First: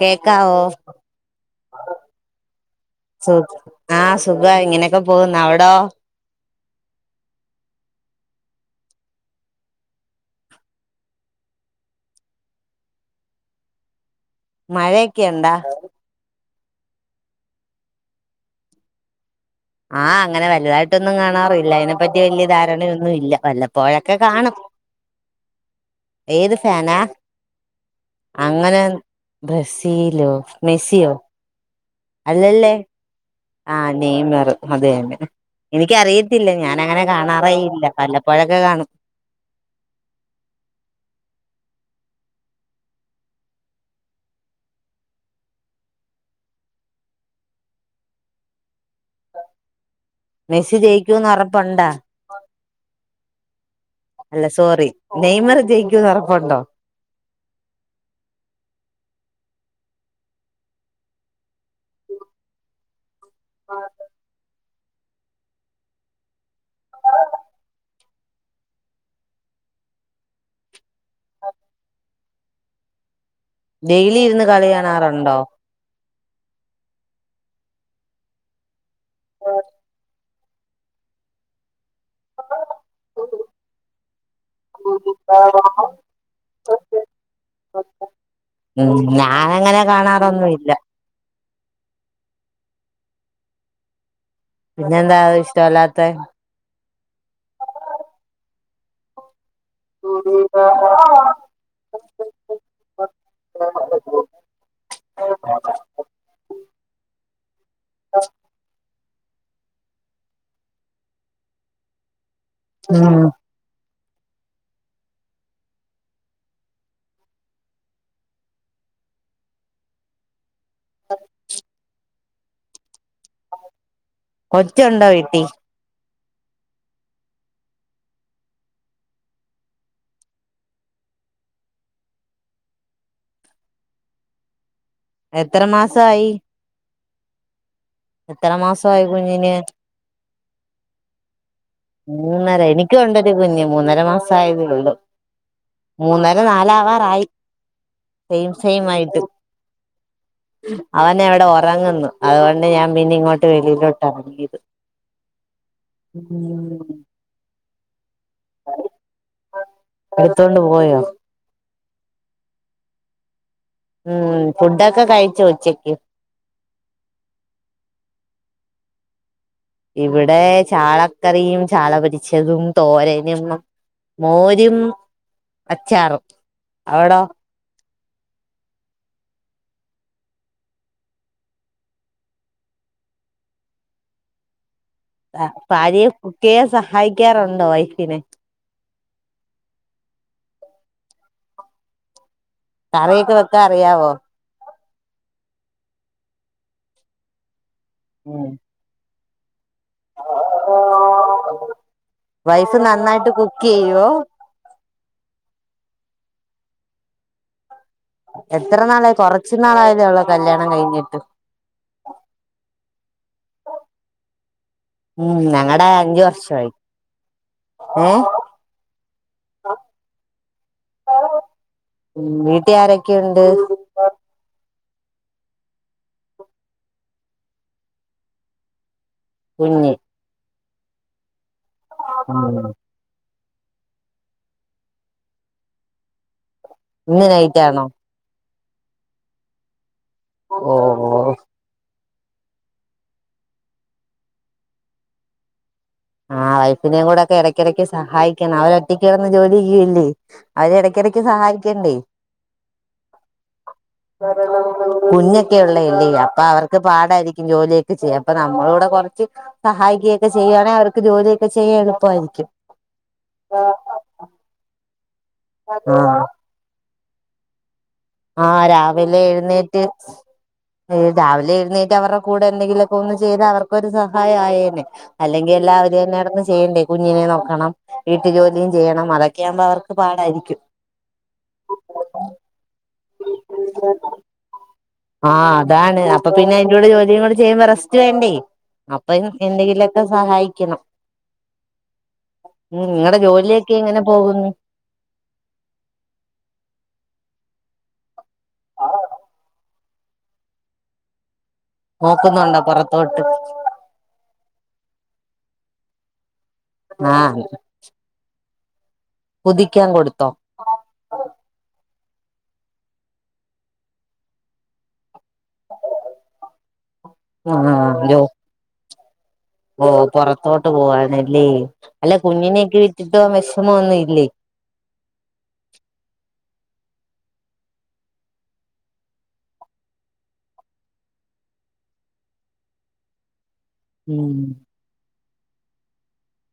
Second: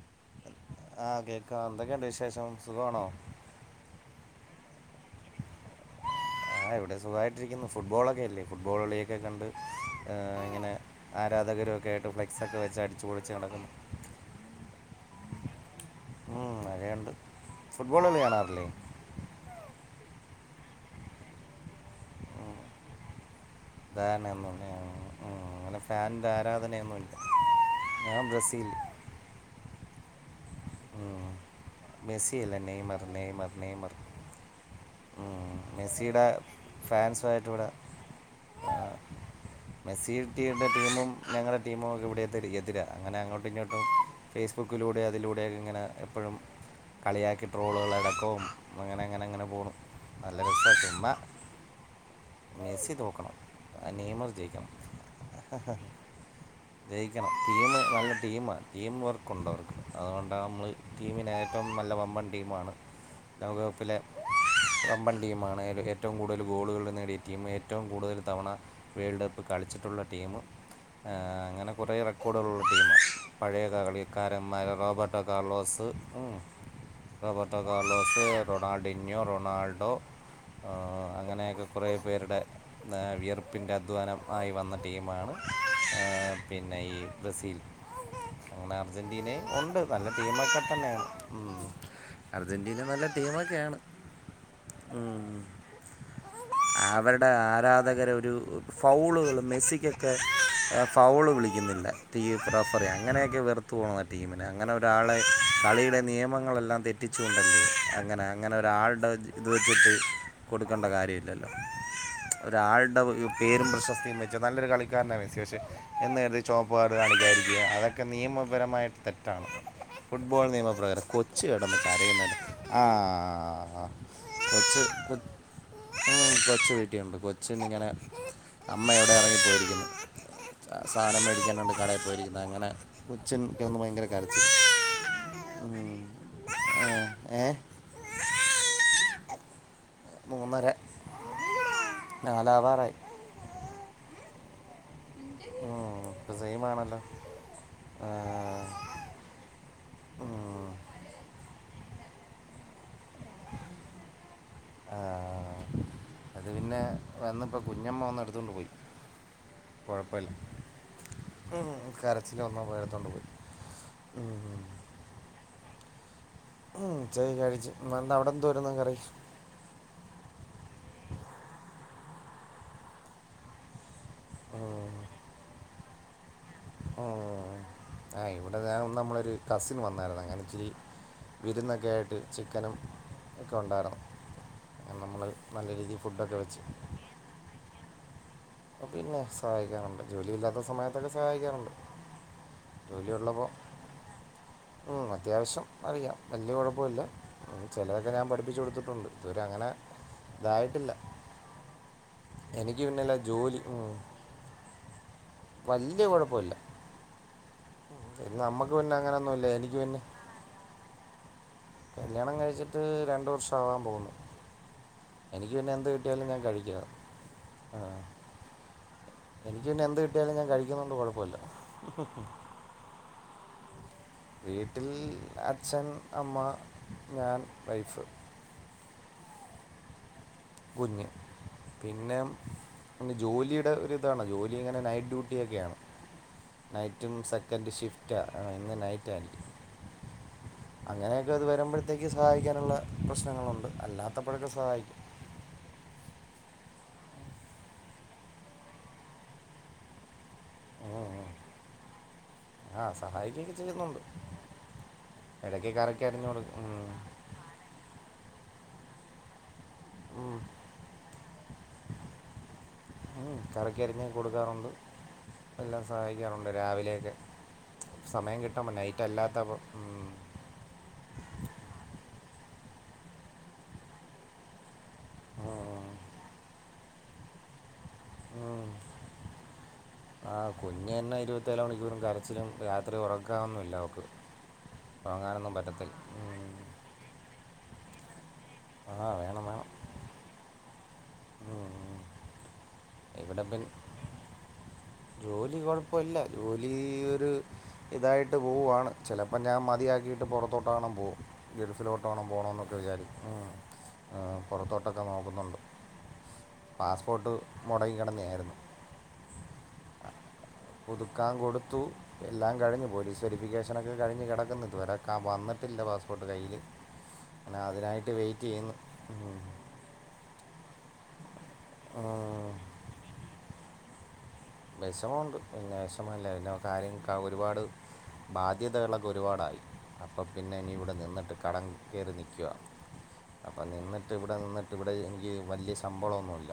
കേക്കാവോ ആ കേൾക്കാം എന്തൊക്കെയുണ്ട് വിശേഷം സുഖമാണോ ആ സുഖ ഇങ്ങനെയൊക്കെ പോകുന്നു അവടോ ആ ഇവിടെ സുഖമായിട്ടിരിക്കുന്നു ഫുട്ബോളൊക്കെ അല്ലേ ഫുട്ബോൾ കളിയൊക്കെ കണ്ട് ഇങ്ങനെ ആരാധകരും ഒക്കെ ആയിട്ട് ഫ്ലെക്സൊക്കെ വെച്ച് അടിച്ചുപൊളിച്ച് നടക്കുന്നു മഴയൊക്കെയെണ്ടാ? ഉം മഴയൊണ്ട് ഫുട്ബോള് കളി കാണാറില്ലേ? ആഹ് അങ്ങനെ വലുതായിട്ടൊന്നും കാണാറില്ല, അതിനെപ്പറ്റി വലിയ ധാരണയൊന്നും ഇല്ല. വല്ലപ്പോഴൊക്കെ ധാരണയൊന്നു കാണും ഉം അങ്ങനെ ഫാൻന്റെ ഏത് ഫാനാ ആരാധനയൊന്നുല്ല ഞാൻ ബ്രസീൽ അങ്ങനെ ബ്രസീലോ മെസ്സിയോ മെസി അല്ല അല്ലല്ലേ നെയ്മർ നെയ്മർ നെയ്മർ [unintelligible] ഉം, മെസ്സിയുടെ എനിക്കറിയത്തില്ല ഞാനങ്ങനെ ഫാൻസുമായിട്ട് ഇവിടെ കാണാറേയില്ല വല്ലപ്പോഴൊക്കെ ആ, കാണും ടീമൊക്കെ [unintelligible] അങ്ങനെ അങ്ങോട്ടും ഇങ്ങോട്ടും ഫേസ്ബുക്കിലൂടെ അതിലൂടൊക്കെ ഇങ്ങനെ എപ്പഴും കളിയാക്കി ട്രോളുകളടക്കവും അങ്ങനെ അങ്ങനെ അങ്ങനെ പോണ് മെസ്സി ജയിക്കൂന്ന് ഒറപ്പുണ്ടോ മെസ്സി തോക്കണം ആ നീമർ അല്ല ജയിക്കണം സോറി നെയ്മർ ജയിക്കൂന്ന് ഉറപ്പുണ്ടോ ജയിക്കണം ടീം നല്ല ടീമാണ് ടീം വർക്കുണ്ട്വർക്ക് അതുകൊണ്ട നമ്മള് ടീമന്േഏറ്റവും നല്ല പമ്പൻ ടീമാണ് ലൗകകപ്പിലെ കമ്പ ടീ ആണൊലും ഏറ്റവും കൂടുതൽ ഗോളുകൾ നേടിട്ട് ടീം ഏറ്റവും കൂടുതൽ തവണ വേൾഡ് കപ്പ് കളിച്ചിട്ടുള്ള ടീം അങ്ങനെ കുറേ റ കുടൽട്യമ പഴയ ഡെയിലി ഇരുന്ന് കളി കകളിക്കാരന്മാർ റോബർട്ടോ കാണാറുണ്ടോ കാർലോസ് രപത്തക്കാല വെ ൊണൾഡോ ഡിഞ്ഞോ റൊണാൾഡോ അങ്ങനെയൊക്കെ കുറേ പേരുടെ വിയർപ്പിൻ്റെ അധ്വാനം ആയി വന്ന ടീമാണ് പിന്നെ ഈ ബ്രസീൽ അങ്ങനെ ഉം അർജൻറീനയും ഉണ്ട് ഞാനങ്ങനെ നല്ല ടീമൊക്കെ കാണാറൊന്നുമില്ല തന്നെയാണ് അർജന്റീന നല്ല ടീമൊക്കെയാണ് പിന്നെന്താ ഉം. ഇഷ്ടമല്ലാത്ത ആരാധകര ഒരു ഫൗളുകളും മെസ്സിക്കൊക്കെ ഫൗള് വിളിക്കുന്നില്ല ീ പ്രഫർ അങ്ങനെയൊക്കെ വെർത്തു പോോക ആ ടീമിനെ അങ്ങനെ ഒരാളെ കളിയുടെ നിയമങ്ങളെല്ലാം തെറ്റിച്ചുക കൊണ്ടല്ലേ അങ്ങനെ അങ്ങനെ ഒരാളുടെ ഇത് വെച്ചിട്ട് കൊടുക്കേണ്ട കാര്യമില്ലല്ലോ ഒരാളുടെ ഉം പേരും പ്രശസ്തി ീെച്ച നല്ലൊരു കളിക്കാരനാണ് മെസ്സി പക്ഷെ എന്ന് കരുതി ചുവപ്പ്ുകാരു കാണ വിചാരിക്കുക അതൊക്കെ നിയമപരമായിട്ട് തെറ്റാണ് ഫുട്ബോൾ നിയമപ്രകാരം കൊച്ച് കേടക്കെ അറിയുന്നത്ുന്നത് ആ കൊച്ചുണ്ടോ വീട്ടി ഉ്മ കൊച്ചു വീട്ടിയുണ്ട് കൊച്ചൻ ഇങ്ങനെ അമ്മ എവിടെ ഇറങ്ങിപ്പോയിരിക്കുന്നു സാധനം മേടിക്കാനുണ്ട് കടയിൽ പോയിരിക്കുന്നു അങ്ങനെ കൊച്ചൻക്ക ഒന്ന് ഭയങ്കര കരച്ച് എത്ര മാസമായി ഏ എത്ര മാസായി കുഞ്ഞിന് മൂന്നര മൂന്നര നാലാവാറായി എനിക്ക് ഉണ്ടൊരു കുഞ്ഞ് മൂന്നര മാസയതേ ഉള്ളു മൂന്നര ഇപ്പം നാല സെയിമാണല്ലോ ആവാറയി സെയിം സെയിം ആയിട്ട് അവന വിടെ ഉറങ്ങുന്നു അതുകൊണ്ട ഞാൻ പിന്നെ ഇങ്ങോട്ട് വെളിയിലോട്ട് ഇറങ്ങി ആഹ അത് പിന്നെ വന്നപ്പോ കുഞ്ഞമ്മ വന്നു എടുത്ത് എടുത്തോണ്ട് പോയി കുഴപ്പമില്ല എടുത്തോണ്ട് പോയോ കരച്ചില് വന്നപ്പോൾ എടുത്തോണ്ട് പോയി ഉം ഫുഡൊക്കെ കഴിച്ചോ ഉച്ചക്ക് ഉം ഉം ഉച്ചക്ക് കഴിച്ചു അവിടെ എന്തുവായിരുന്നു കറി ഇവിടെ ചാളക്കറിയും ചാള പൊരി ച്ചതും തോരനും മോരും അച്ചാറും ആ അവിടോ ആ ഇവിടെ ഞാൻ നമ്മളൊരു കസിന് വന്നായിരുന്നു അങ്ങനെ ഇച്ചിരി വിരുന്നൊക്കെ ആയിട്ട് ചിക്കനും ഒക്കെ ഉണ്ടായിരുന്നു നമ്മൾ നല്ല രീതിയിൽ ഭാര്യയെ ഫുഡൊക്കെ കുക്ക് വെച്ച് ചെയ്യാൻ സഹായിക്കാറുണ്ടോ വൈഫിനെ പിന്നെ സഹായിക്കാറുണ്ട് ജോലി ഇല്ലാത്ത സമയതൊക്കെ സഹായിക്കാറുണ്ട് കറിയൊക്കെ ജോലിയുള്ളപ്പോൾ വെക്കാൻ അറിയാവോ ഉം, അത്യാവശ്യം അറിയാം വലിയ കുഴപ്പമില്ല ചിലതൊക്കെ ഞാൻ പഠിപ്പിച്ചു കൊടുത്തിട്ട് ഉണ്ട് ഇവരങ്ങനെ ഇതായിട്ടില്ല വൈഫ് എനിക്ക് പിന്നില്ല നന്നായിട്ട് കുക്ക് ചെയ്യുവോ വല്ലിയ കുഴപ്പില്ല എത്ര നാളായി കൊറച്ചു എനിക്ക് പിന്നെ നാളായതോ ഉള്ളോ കല്യാണം കഴിഞ്ഞിട്ട് കല്യാണം കഴിച്ചിട്ട് രണ്ട് വർഷം ആവാൻ പോകുന്നു ഉം എനിക്ക് പിന്നെ എന്ത് ഞങ്ങളടെ അഞ്ചു കിട്ടിയാലും ഞാൻ വർഷമായി കഴിക്കുക ആ ഏ എനിക്ക് പിന്നെ എന്ത് കിട്ടിയാലും ഞാൻ കഴിക്കുന്ന കൊണ്ട് കൊഴപ്പമില്ല വീട്ടിൽ ആരൊക്കെയുണ്ട് വീട്ടിൽ അച്ഛൻ അമ്മ ഞാൻ വൈഫ് കുഞ്ഞി കുഞ് പിന്നെ ജോലിയ ഒരു ഇതാണ് ജോലി ഇങ്ങനെ നൈറ്റ് ഡ്യൂട്ടിയൊക്കെയാണ് നൈറ്റും ഇന്ന് സെക്കൻഡ് നൈറ്റാണോ ഷിഫ്റ്റാണ് ആ ഇന്ന് നെറ്റാണ് ഓ അങ്ങനെയൊക്കെ അത് വരുമ്പഴ ത്തേക്ക് സഹായിക്കാനുള്ള പ്രശ്നങ്ങളുണ്ട് അല്ലാത്തപ്പോഴൊക്കെ സഹായിക്കും ആ വൈഫിനേയും കൂടെക്കെ ഇടയ്ക്കിടയ്ക്ക് സഹായിക്കണം അവര് ഒറ്റക്ക് കിടന്ന് ജോലി ചെയ്യുകയ അല്ലേ അവര് ഇടക്കിടക്ക് ഉം. സഹായിക്കണ്ടേ ആ സഹായിക്കുകയൊക്കെ ചെയ്യുന്നുണ്ട് കുഞ്ഞൊക്കെ ഇടയ്ക്ക് കറക്കി ഉള്ളല്ലേ അരിഞ്ഞു അപ്പൊ അവർക്ക് കൊടുക്കും പാടായിരിക്കും ജോലിയൊക്കെ ചെയ്യാം അപ്പൊ നമ്മള കൂടെ കൊറച്ച് [unintelligible] സഹായിക്കുകൊക്കെ ചെയ്യുവാണങ്കിൽ അവ ജോലിയൊക്കെ ചെയ്യും എളുപ്പയിരിക്കും കറക്കി അരിഞ്ഞ് കൊടുക്കാറുണ്ട് എല്ലാം സഹായിക്കാറുണ്ട് രാവിലെയൊക്കെ സമയം ആഹ് കിട്ടുമ്പോൾ നൈറ്റ് രാവിലെ അല്ലാത്തപ്പോൾ എഴുന്നേറ്റ് ഉം. രാവിലെ എഴുന്നേറ്റ് അവരുടെ കൂടെ എന്തെങ്കിലൊക്കെ ഒന്ന് ചെയ്ത് അവർക്കൊരു സഹായമായേന്നെ അല്ലെങ്കിൽ ഉം. എല്ലാവരും തന്നെടന്ന് ചെയ്യണ്ടേ കുഞ്ഞിനെ നോക്കണം വീട്ടു ഉം ജോലിയും ചെയ്യണം അതൊക്കെ ആകുമ്പോ അവർക്ക് ആ പാടായിരിക്കും കുഞ്ഞു തന്നെ ഇരുപത്തിനാൽ മണിക്കൂറും കരച്ചിലും രാത്രി ഉറ ക്കാവുന്നില്ല ഓൾക് ആഹ് അതാണ് അപ്പൊ പിന്നെ അതിന്റെ കൂടെ ജോലിയും കൂടെ ചെയ്യുമ്പോ റസ് വേണ്ടേ ആ അപ്പ വേണം വേണം എന്തെങ്കിലുമൊക്കെ സഹായിക്കണം ഉം. മ് ഉം നിങ്ങളടെ ഇവിടെ ജോലിയൊക്കെ പിന്നെ എങ്ങനെ പോകുന്നു ജോലി കൊഴപ്പല്ല ജോലി ഒരു ഇതായിട്ട് ട്ട് പോവാണ് ചിലപ്പോ ഞാൻ മ മതിയാക്കിയിട്ട് പുറത്തോട്ടാണം പോവും ഗൾഫിലോട്ടോണം നോക്കുന്നുണ്ടോ പോണന്നൊക്കെ പുറത്തോട്ട് വിചാരിക്കുന്നു ഉം ആ പുറത്തോട്ടൊക്കെ നോക്കുന്നുണ്ട് പാസ്പോർട്ട് മുടങ്ങി കിടന്നായിരുന്നു പുതിക്കാൻ കൊടുത്തോ പുതുക്കാൻ കൊടുത്തു എല്ലാം കഴിഞ്ഞു പോലീസ് വെരിഫിക്കേഷനൊക്കെ കഴിഞ് കിടക്കുന്ന് ഇതുവരാ വന്നിട്ടില്ല പാസ്പോർട്ട് കയ്യിൽ അങ്ങനെ ആ അതിനായിട്ട് ജോ വെയിറ്റ് ചെയ്യുന്നു ഉം. ഓ പൊറത്തോട്ട് പോവാന ല്ലേ, അല്ല ഉം. കുഞ്ഞിനെയൊക്കെ വിട്ടിട്ട് പോവാൻ വിഷമൊന്നുമി ല്ലേ? വിഷമമുണ്ട് പിന്നെ വിഷമമില്ല പിന്നെ കാര്യം ക്കാ ഒരുപാട് ബാധ്യതകളൊക്കെ ഒരുപാടായി. അപ്പം പിന്നെ ഇനി ഇവിടെ നിന്നിട്ട് കടം കേറി നിക്കുവാ അപ്പം നിന്നിട്ട് ഇവിടെ ഉം നിന്നിട്ട് ഇവിടെ എനിക്ക് വലിയ ശമ്പളമൊന്നുമില്ല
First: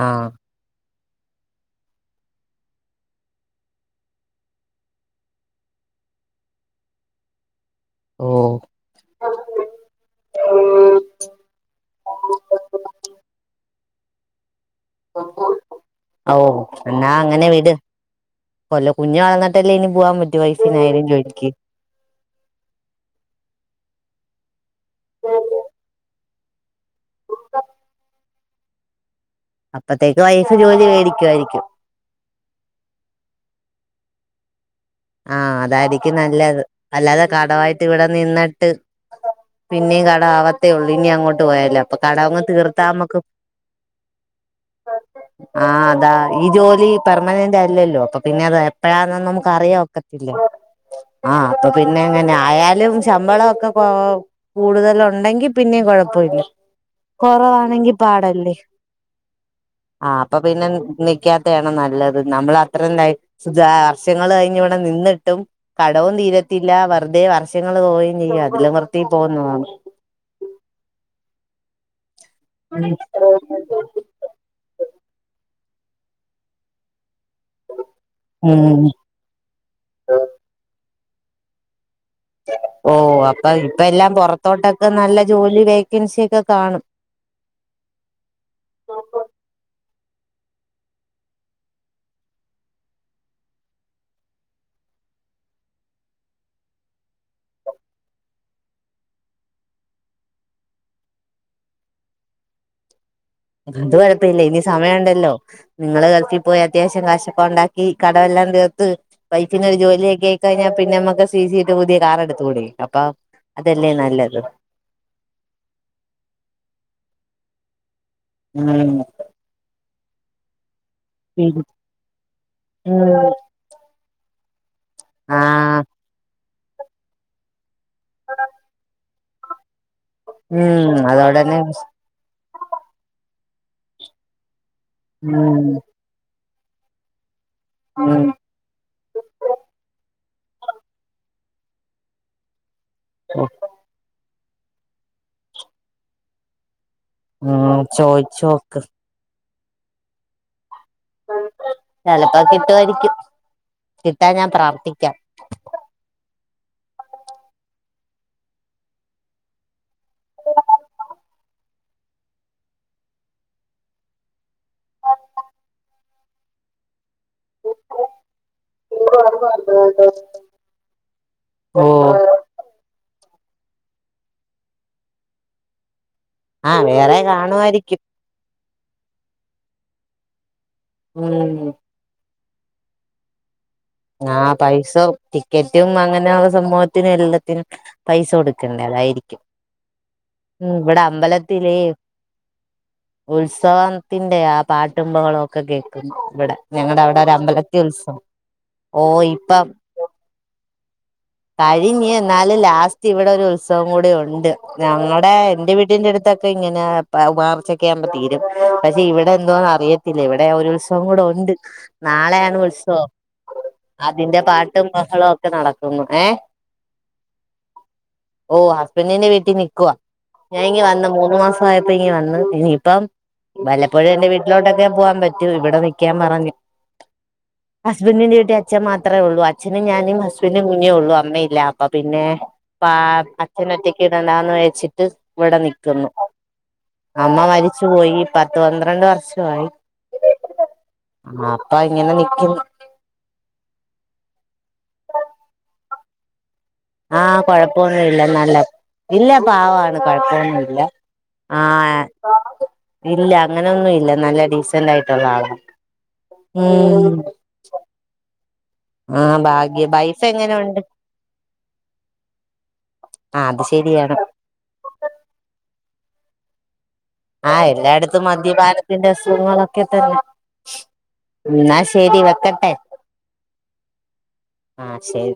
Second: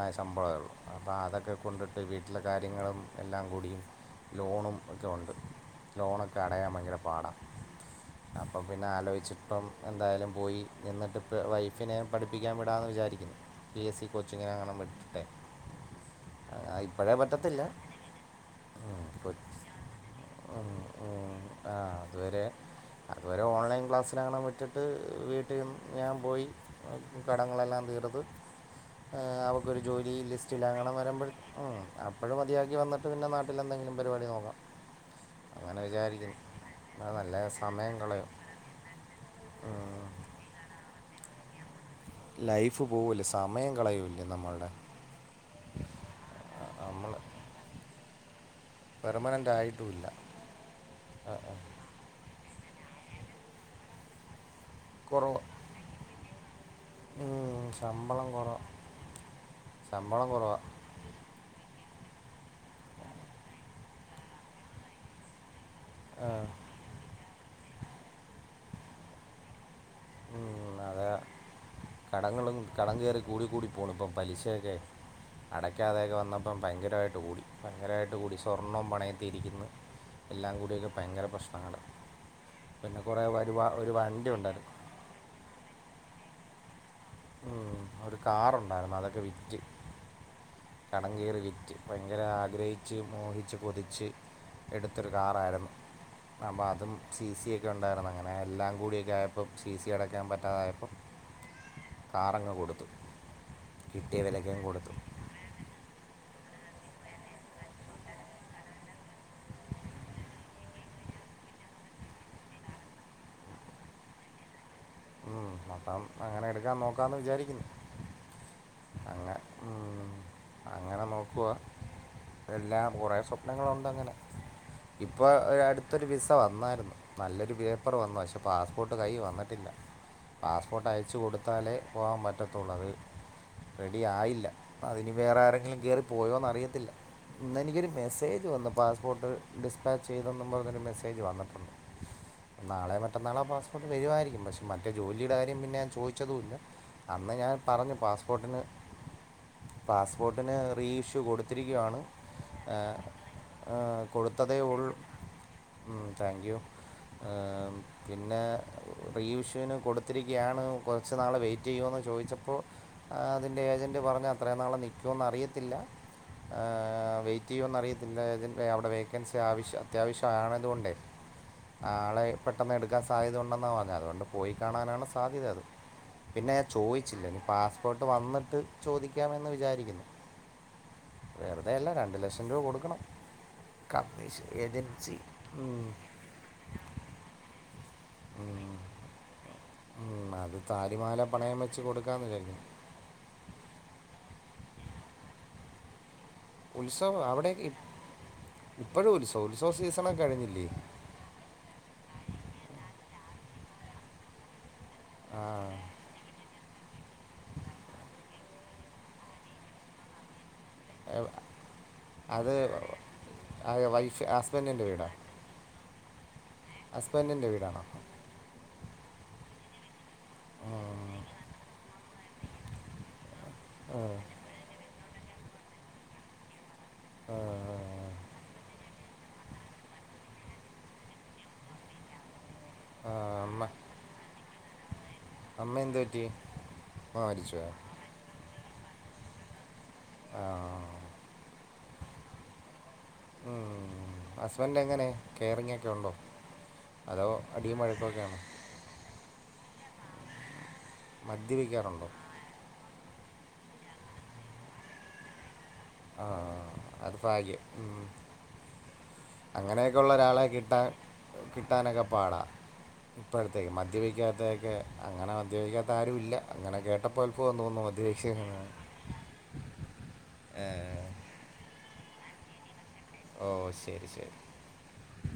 ആ ശമ്പളമേ ഉള്ളൂ അപ്പ അതൊക്കെ കൊണ്ടിട്ട് വീട്ടിലെ കാര്യങ്ങളും എല്ലാം കൂടിയും, ലോണും ഒക്കെ ഉണ്ട് ലോണൊക്കെ അടയാൻ ഭയങ്കര പാടാ. ഓ അപ്പം പിന്നെ ആലോചിച്ചപ്പം എന്തായാലും പോയി നിന്നിട്ട് വൈഫിനെ പഠിപ്പിക്കാൻ വിടാന്ന് വിചാരിക്കുന്നു. പി എസ് സി കോച്ചിങ്ങങ്ങാണം [inaudible] ഓ എന്നാ ഇപ്പോഴേ അങ്ങനെ പറ്റത്തില്ല വിട്. അല്ല, ഉം, കുഞ്ഞ് കൊ- വളർന്നിട്ടല്ലേ ഇനി പോവാൻ പറ്റൂ ഉം, വൈഫിനായാലും ഉം. ജോലിക്ക്. ആ [unintelligible] വിട്ട് ട്ട് വീട്ടീന്ന് ഞാൻ പോയി കടങ്ങളെല്ലാം തീർത്ത് ഏഹ്, അവക്കൊരു ജോലി അപ്പത്തേക്ക് വൈഫ് ജോലി ലിസ്റ്റില്ലങ്ങാണം വരം മേടിക്കുവായിരിക്കും ഉം, അപ്പഴും മതിയാക്കി വന്നിട്ട് പിന്നെ നാട്ടിലെന്തെങ്കിലും പരിപാടി നോക്കാം ആ അങ്ങനെ അതായിരിക്കും വിചാരിക്കുന്നു നല്ലത് അത് അല്ലാതെ നല്ല കടവായിട്ട് സമയം ഇവിടെ കളയും നിന്നിട്ട് പിന്നേം ഉം. കടം ആവത്തേ ഉള്ളു ഇനി അങ്ങോട്ട് വിട്ട്പോയാലോ ഇപ്പൊ കടങ്ങ് ലൈഫ് തീർത്താ ഞമ്മക്ക് പോവില്ല സമയം കളയൂല്ലേ നമ്മളുടെ [inaudible] ആഹ് അതാ ഈ ജോലി നമ്മൾ പെർമനന്റ് അല്ലല്ലോ അ പിന്നെ അത് എപ്പഴാന്ന നമുക്ക് പെർമനൻ്റ് അറിയോ? ആയിട്ടുമില്ല ഒക്കത്തില്ല. ആ അപ്പ പിന്നെ അങ്ങനായാൽ ല്ലേലും ശമ്പളക്കെ കൊ കുറവ് കൂടുതലുണ്ടെങ്കി പിന്നെയും കുഴപ്പമില്ല ഉം, കുറവാണെങ്കി ശമ്പളം പാടല്ലേ കുറവാ ആ ശമ്പളം അപ്പൊ കുറവാ പിന്നെ നിക്കാത്തെയാണ് നല്ലത് നമ്മൾ അത്ര [unintelligible] വർഷങ്ങൾ കഴിഞ്ഞ് ഇവി നിന്നിട്ടും കടവും തീരത്തില്ല വെറുതെ വർ ഷങ്ങൾ പോകയും ചെയ്യും അതിലും നിർത്തി പോകന്നതാണ് ഉം, അതെ കടങ്ങളും കടം കേറി കൂടി കൂടി പോണുപ്പം പലിശയൊക്കെ അടയ്ക്കാതെയൊക്കെ വന്നപ്പം ഭയങ്കരമായിട്ട് കൂടി ഭയങ്കരമായിട്ട് കൂടി. ഉം സ്വർണം പണയത്തിൽ ഇരിക്കുന്നു എല്ലാം കൂടിയ ഭയങ്കര പ്രശ്നങ്ങ ഓ അപ്പൊ ഇപ്പ എല്ലാം ഉണ്ടായിരുന്നു പുറത്തോട്ടൊക്കെ നല്ല ജോലി വേക്കൻസി ഒക്കെ കാണും ഉ ഒരു കാറുണ്ടായിരുന്നു അതൊക്കെ വിറ്റ് കടം കയറി വിറ്റ് ഭയങ്കര ആഗ്രഹിച്ചച്ച് മോഹിച്ച് കൊതിച്ച് എടുത്തൊരു കാറായിരുന്നു അപ്പം അതും സി സി ഒക്കെ ഉണ്ടായിരുന്നു അങ്ങനെ എല്ലാം കൂടിയൊക്കെ ആയപ്പം സി സി അടക്കാൻ പറ്റാതായപ്പം കാറങ്ങ് കൊടുത്തു അന്ത് കിട്ടിയ കൊഴപ്പ ഇില്ല ഇനി വിലയ്ക്കും കൊടുത്തു സമയമ ഉണ്ടല്ലോ നിങ്ങള്ൾ കളത്തി പോയി അത്യാവശ്യം കഷക്കെ ഉണ്ടാക്കി കടവെല്ലാം തീർത്ത് വൈഫിിന ഒരു ജോലിയൊക്കെ ആയിക്കഴിഞ്ഞാൽ പിന്നെ നമ്മുക്ക് സി സിട്ട് പുതിയ കാർ എടുത്തുകൂടി അപ്പൊ അതല്ലേ നല്ലത് ഉം മത്തം അങ്ങനെ എടുക്കാൻ നോക്കാന്ന് വിചാരിക്കുന്നു ഉം അങ്ങനെ അങ്ങനെ നോക്കുവ ഉം എല്ലാം കുറേ സ്വപ്നങ്ങളുണ്ട്ങ്ങനെ ഇപ്പൊ ഒരു ആഹ് അടുത്തൊരു ബിസ് ക്കെ വന്നായിരുന്നു നല്ലൊരു ബി പ്പറ് വന്നു പാസ്പോർട്ട് കൈവ ന്ന്ട്ടില്ല പാസ്പോർട്ട് ഉം അയച്ച അതോടന്നെ കൊടുത്താലെ പോവാൻ പറ്റ ട്ടത്തൊള്ളത് റെഡിയായില്ല അതിനി വേറെ ഉം ആരെങ്കിലും കേറി പോയോന്ന്റിയ ത്തില്ല ഇന്ന് എനിക്കൊരു ഉം മെസേജ് വന്ന് പാസ്പോർട്ട് ഡിസ്പാ ചെയ്തെന്ന് പറഞ്ഞൊരു മെസ്സേജ് വന്നിട്ടുണ്ട് നാളെ മറ്റന്നാളോ പാസ്പോട്ട് വരുമായിരിക്കും മ മറ്റേ ജോലിയുടെ കാര്യം പിന്നെ ഞാൻ ചോദിച്ചതുമില്ല. അന്ന് ഞാൻ ഉം പറഞ്ഞു പാസ്പോർട്ടിന് ചോയിച്ചോക്ക് പാസ്പോർട്ടിന് റീ ഇഷ്യൂ കൊടുത്തിരിക്കയാണ് ചെലപ്പോ കിട്ടുവായിരിക്കും കിട്ടാൻ ഞാൻ കൊടുത്തതേ ഉൾ പ്രാർത്ഥിക്കാം താങ്ക് യൂ. പിന്നെ റീഇഷൃ വിന് കൊടുത്തിരിക്കുകയാണ് കുറച്ച് നാൾ വെയിറ്റ് ചെയ്യുമന്ന് ചോദിച്ചപ്പോൾ അതിൻ്റെ ഏജൻറ് പറഞ്ഞത് അത്രയും നാള് നിൽക്കുമോ എന്ന് അറിയത്തില്ല. വെയിറ്റ് ചെയ്യുമോ എന്ന അറിയത്തില്ല ഏജൻറ്റ് അവിടെ വേക്കൻസി ആവശ്യ അത്യാവശ്യമാണതുകൊണ്ട് ഓ ആളെ പെട്ടെന്ന് എടുക്കാൻ സാധ്യതണ്ടെന്നാണ് പറഞ്ഞത് അതുകൊണ്ട് പോയിക്കാണാനാണ് സാധ്യത അത് പിന്നെ ഞാൻ ആഹ് വേറെ ചോദിച്ചില്ല ഇനി കാണുവായിരിക്കും പാസ്പോർട്ട് വന്നിട്ട് ചോദിക്കാമെന്ന് വിചാരിക്കുന്നു ഉം വെറുതെ അല്ല രണ്ടു ലക്ഷം രൂപ കൊടുക്കണം കമ്മീഷൻ ആ് ഏജൻസി പൈസാവുംടിക്കറ്റും അങ്ങനെള്ള സംഭവത്തിനുഎല്ലാത്തിനും പൈസ കൊടുക്കണ്ടേ അതായിരിക്കും അത് ഉംഇവിടെ താലിമാല പണയം അമ്പലത്തിലേ വെച്ച് കൊടുക്കാമെന്ന് വിചാരിക്കുന്നു ഉത്സവത്തിന്റെആ. [unintelligible] ഇവിടെ ഞങ്ങടെ അവിടെ ഒരു അമ്പലത്തി ഉത്സവം ഓ ഇപ്പോഴും ഒരു ഉത്സവോ ഉത്സവ സീസണൊക്കെ കഴിഞ്ഞില്ലേ കഴിഞ്ഞു എന്നാല് ലാസ്റ്റ് ഇവിടെ ഒരു ഉത്സവം കൂടി ഉണ്ട് ഞമ്മടെ ആ എൻന്റെ വീട്ടിന്റെ അടുത്തൊെ ഇങ്ങനെ മാർച്ചൊക്കെ ആവുമ്പോ തീരും പക്ഷെ ഇവിടെ എന്തോന്ന് അറിയത്തില്ല ഇവിടെ ഒരു ഉത്സവം കൂടെ എ- ഉണ്ട് അത് നാളെയാണ് ഉത്സവം ആ വൈഫ് അതിന്റെ പാട്ടും ഹസ്ബൻഡിൻ്റെ ബഹളും ഒക്കെ നടക്കുന്നു ഏ ഹസ്ബൻഡിന്റെ വീടാണോ ഓ ഹസ്ബൻറിിന്റെ വീട്ടിൽ നിൽക്കുവ ഞാൻ ഇ വന്ന ഉം. മൂന്ന് മാസ ആയപ്പോ ഇനിി വന്ന് ഇനിയിപ്പം വല്ലപ്പോഴും ഉം. എന്റെ വീട്ടിലോട്ടൊക്കെ പോ പറ്റു ഇവിടെ നീക്കാൻ പറഞ്ഞു ആ, ഹുസ്ബൻഡ് ന്റെ വീട്ടിൽ അച്ഛൻ മാത്രം ഒള്ളു അത്രേള്ളൂ അച്ഛനും ഞാനും ഹസ്ബൻഡും വി ഞ്ഞേയുള്ളൂ അമ്മയില്ലപ്പ പിന്നെ പ ആ, അമ്മ അച്ചനെ ഒറ്റക്ക് ഇടണ്ടാന്ന് വെച്ചിട്ട് ഇവിടെ അമ്മ എന്ത് നിക്കുന്നു പറ്റി അമ്മ മരിച്ചു പോയി പത്ത് പന്ത്രണ്ട് വർഷം അയി ആ ആ അപ്പ ഇങ്ങനെ നീക്കും ഉ ഹസ്ബൻറ് എങ്ങനെ കെയറിങ്ങ ഒക്കെ ഉണ്ടോ അതോ ആഹ അടിയും കൊഴപ്പൊന്നും ഇല്ല വഴക്കൊക്കെയാണോ നല്ല ഇല്ല പാവ കുഴപ്പമൊന്നുമ ഇില്ല മദ്യപിക്കാറുണ്ടോ ഇല്ല അങ്ങനെയൊന്നും ഇല്ല നല്ല ഡീസന്റ് ആയിട്ടുള്ള ആളാ ആ ഉം ആഹ് ഭാഗ്യ അങ്ങനെയൊക്കെയുള്ള വൈഫ് ഒരാളെ എങ്ങനെ ഉണ്ട് കിട്ടാൻ കിട്ടാനൊക്കെ പാടാ ആ അത് ഇപ്പഴാത്തേക്ക് ശരിയാണ് മദ്യപിക്കാത്തേക്കെ അങ്ങനെ മദ്യപിക്കാ ആരുമില്ല അങ്ങനെ കേട്ട ആഹ് എല്ലായിടത്തും മദ്യപാനത്തിന്റെ അസുഖങ്ങളൊക്കെ തന്നെ. ഏ, എന്നാ ശരി വെക്കട്ടെ ഓഹ് ശെരി ശെരി ആ ശരി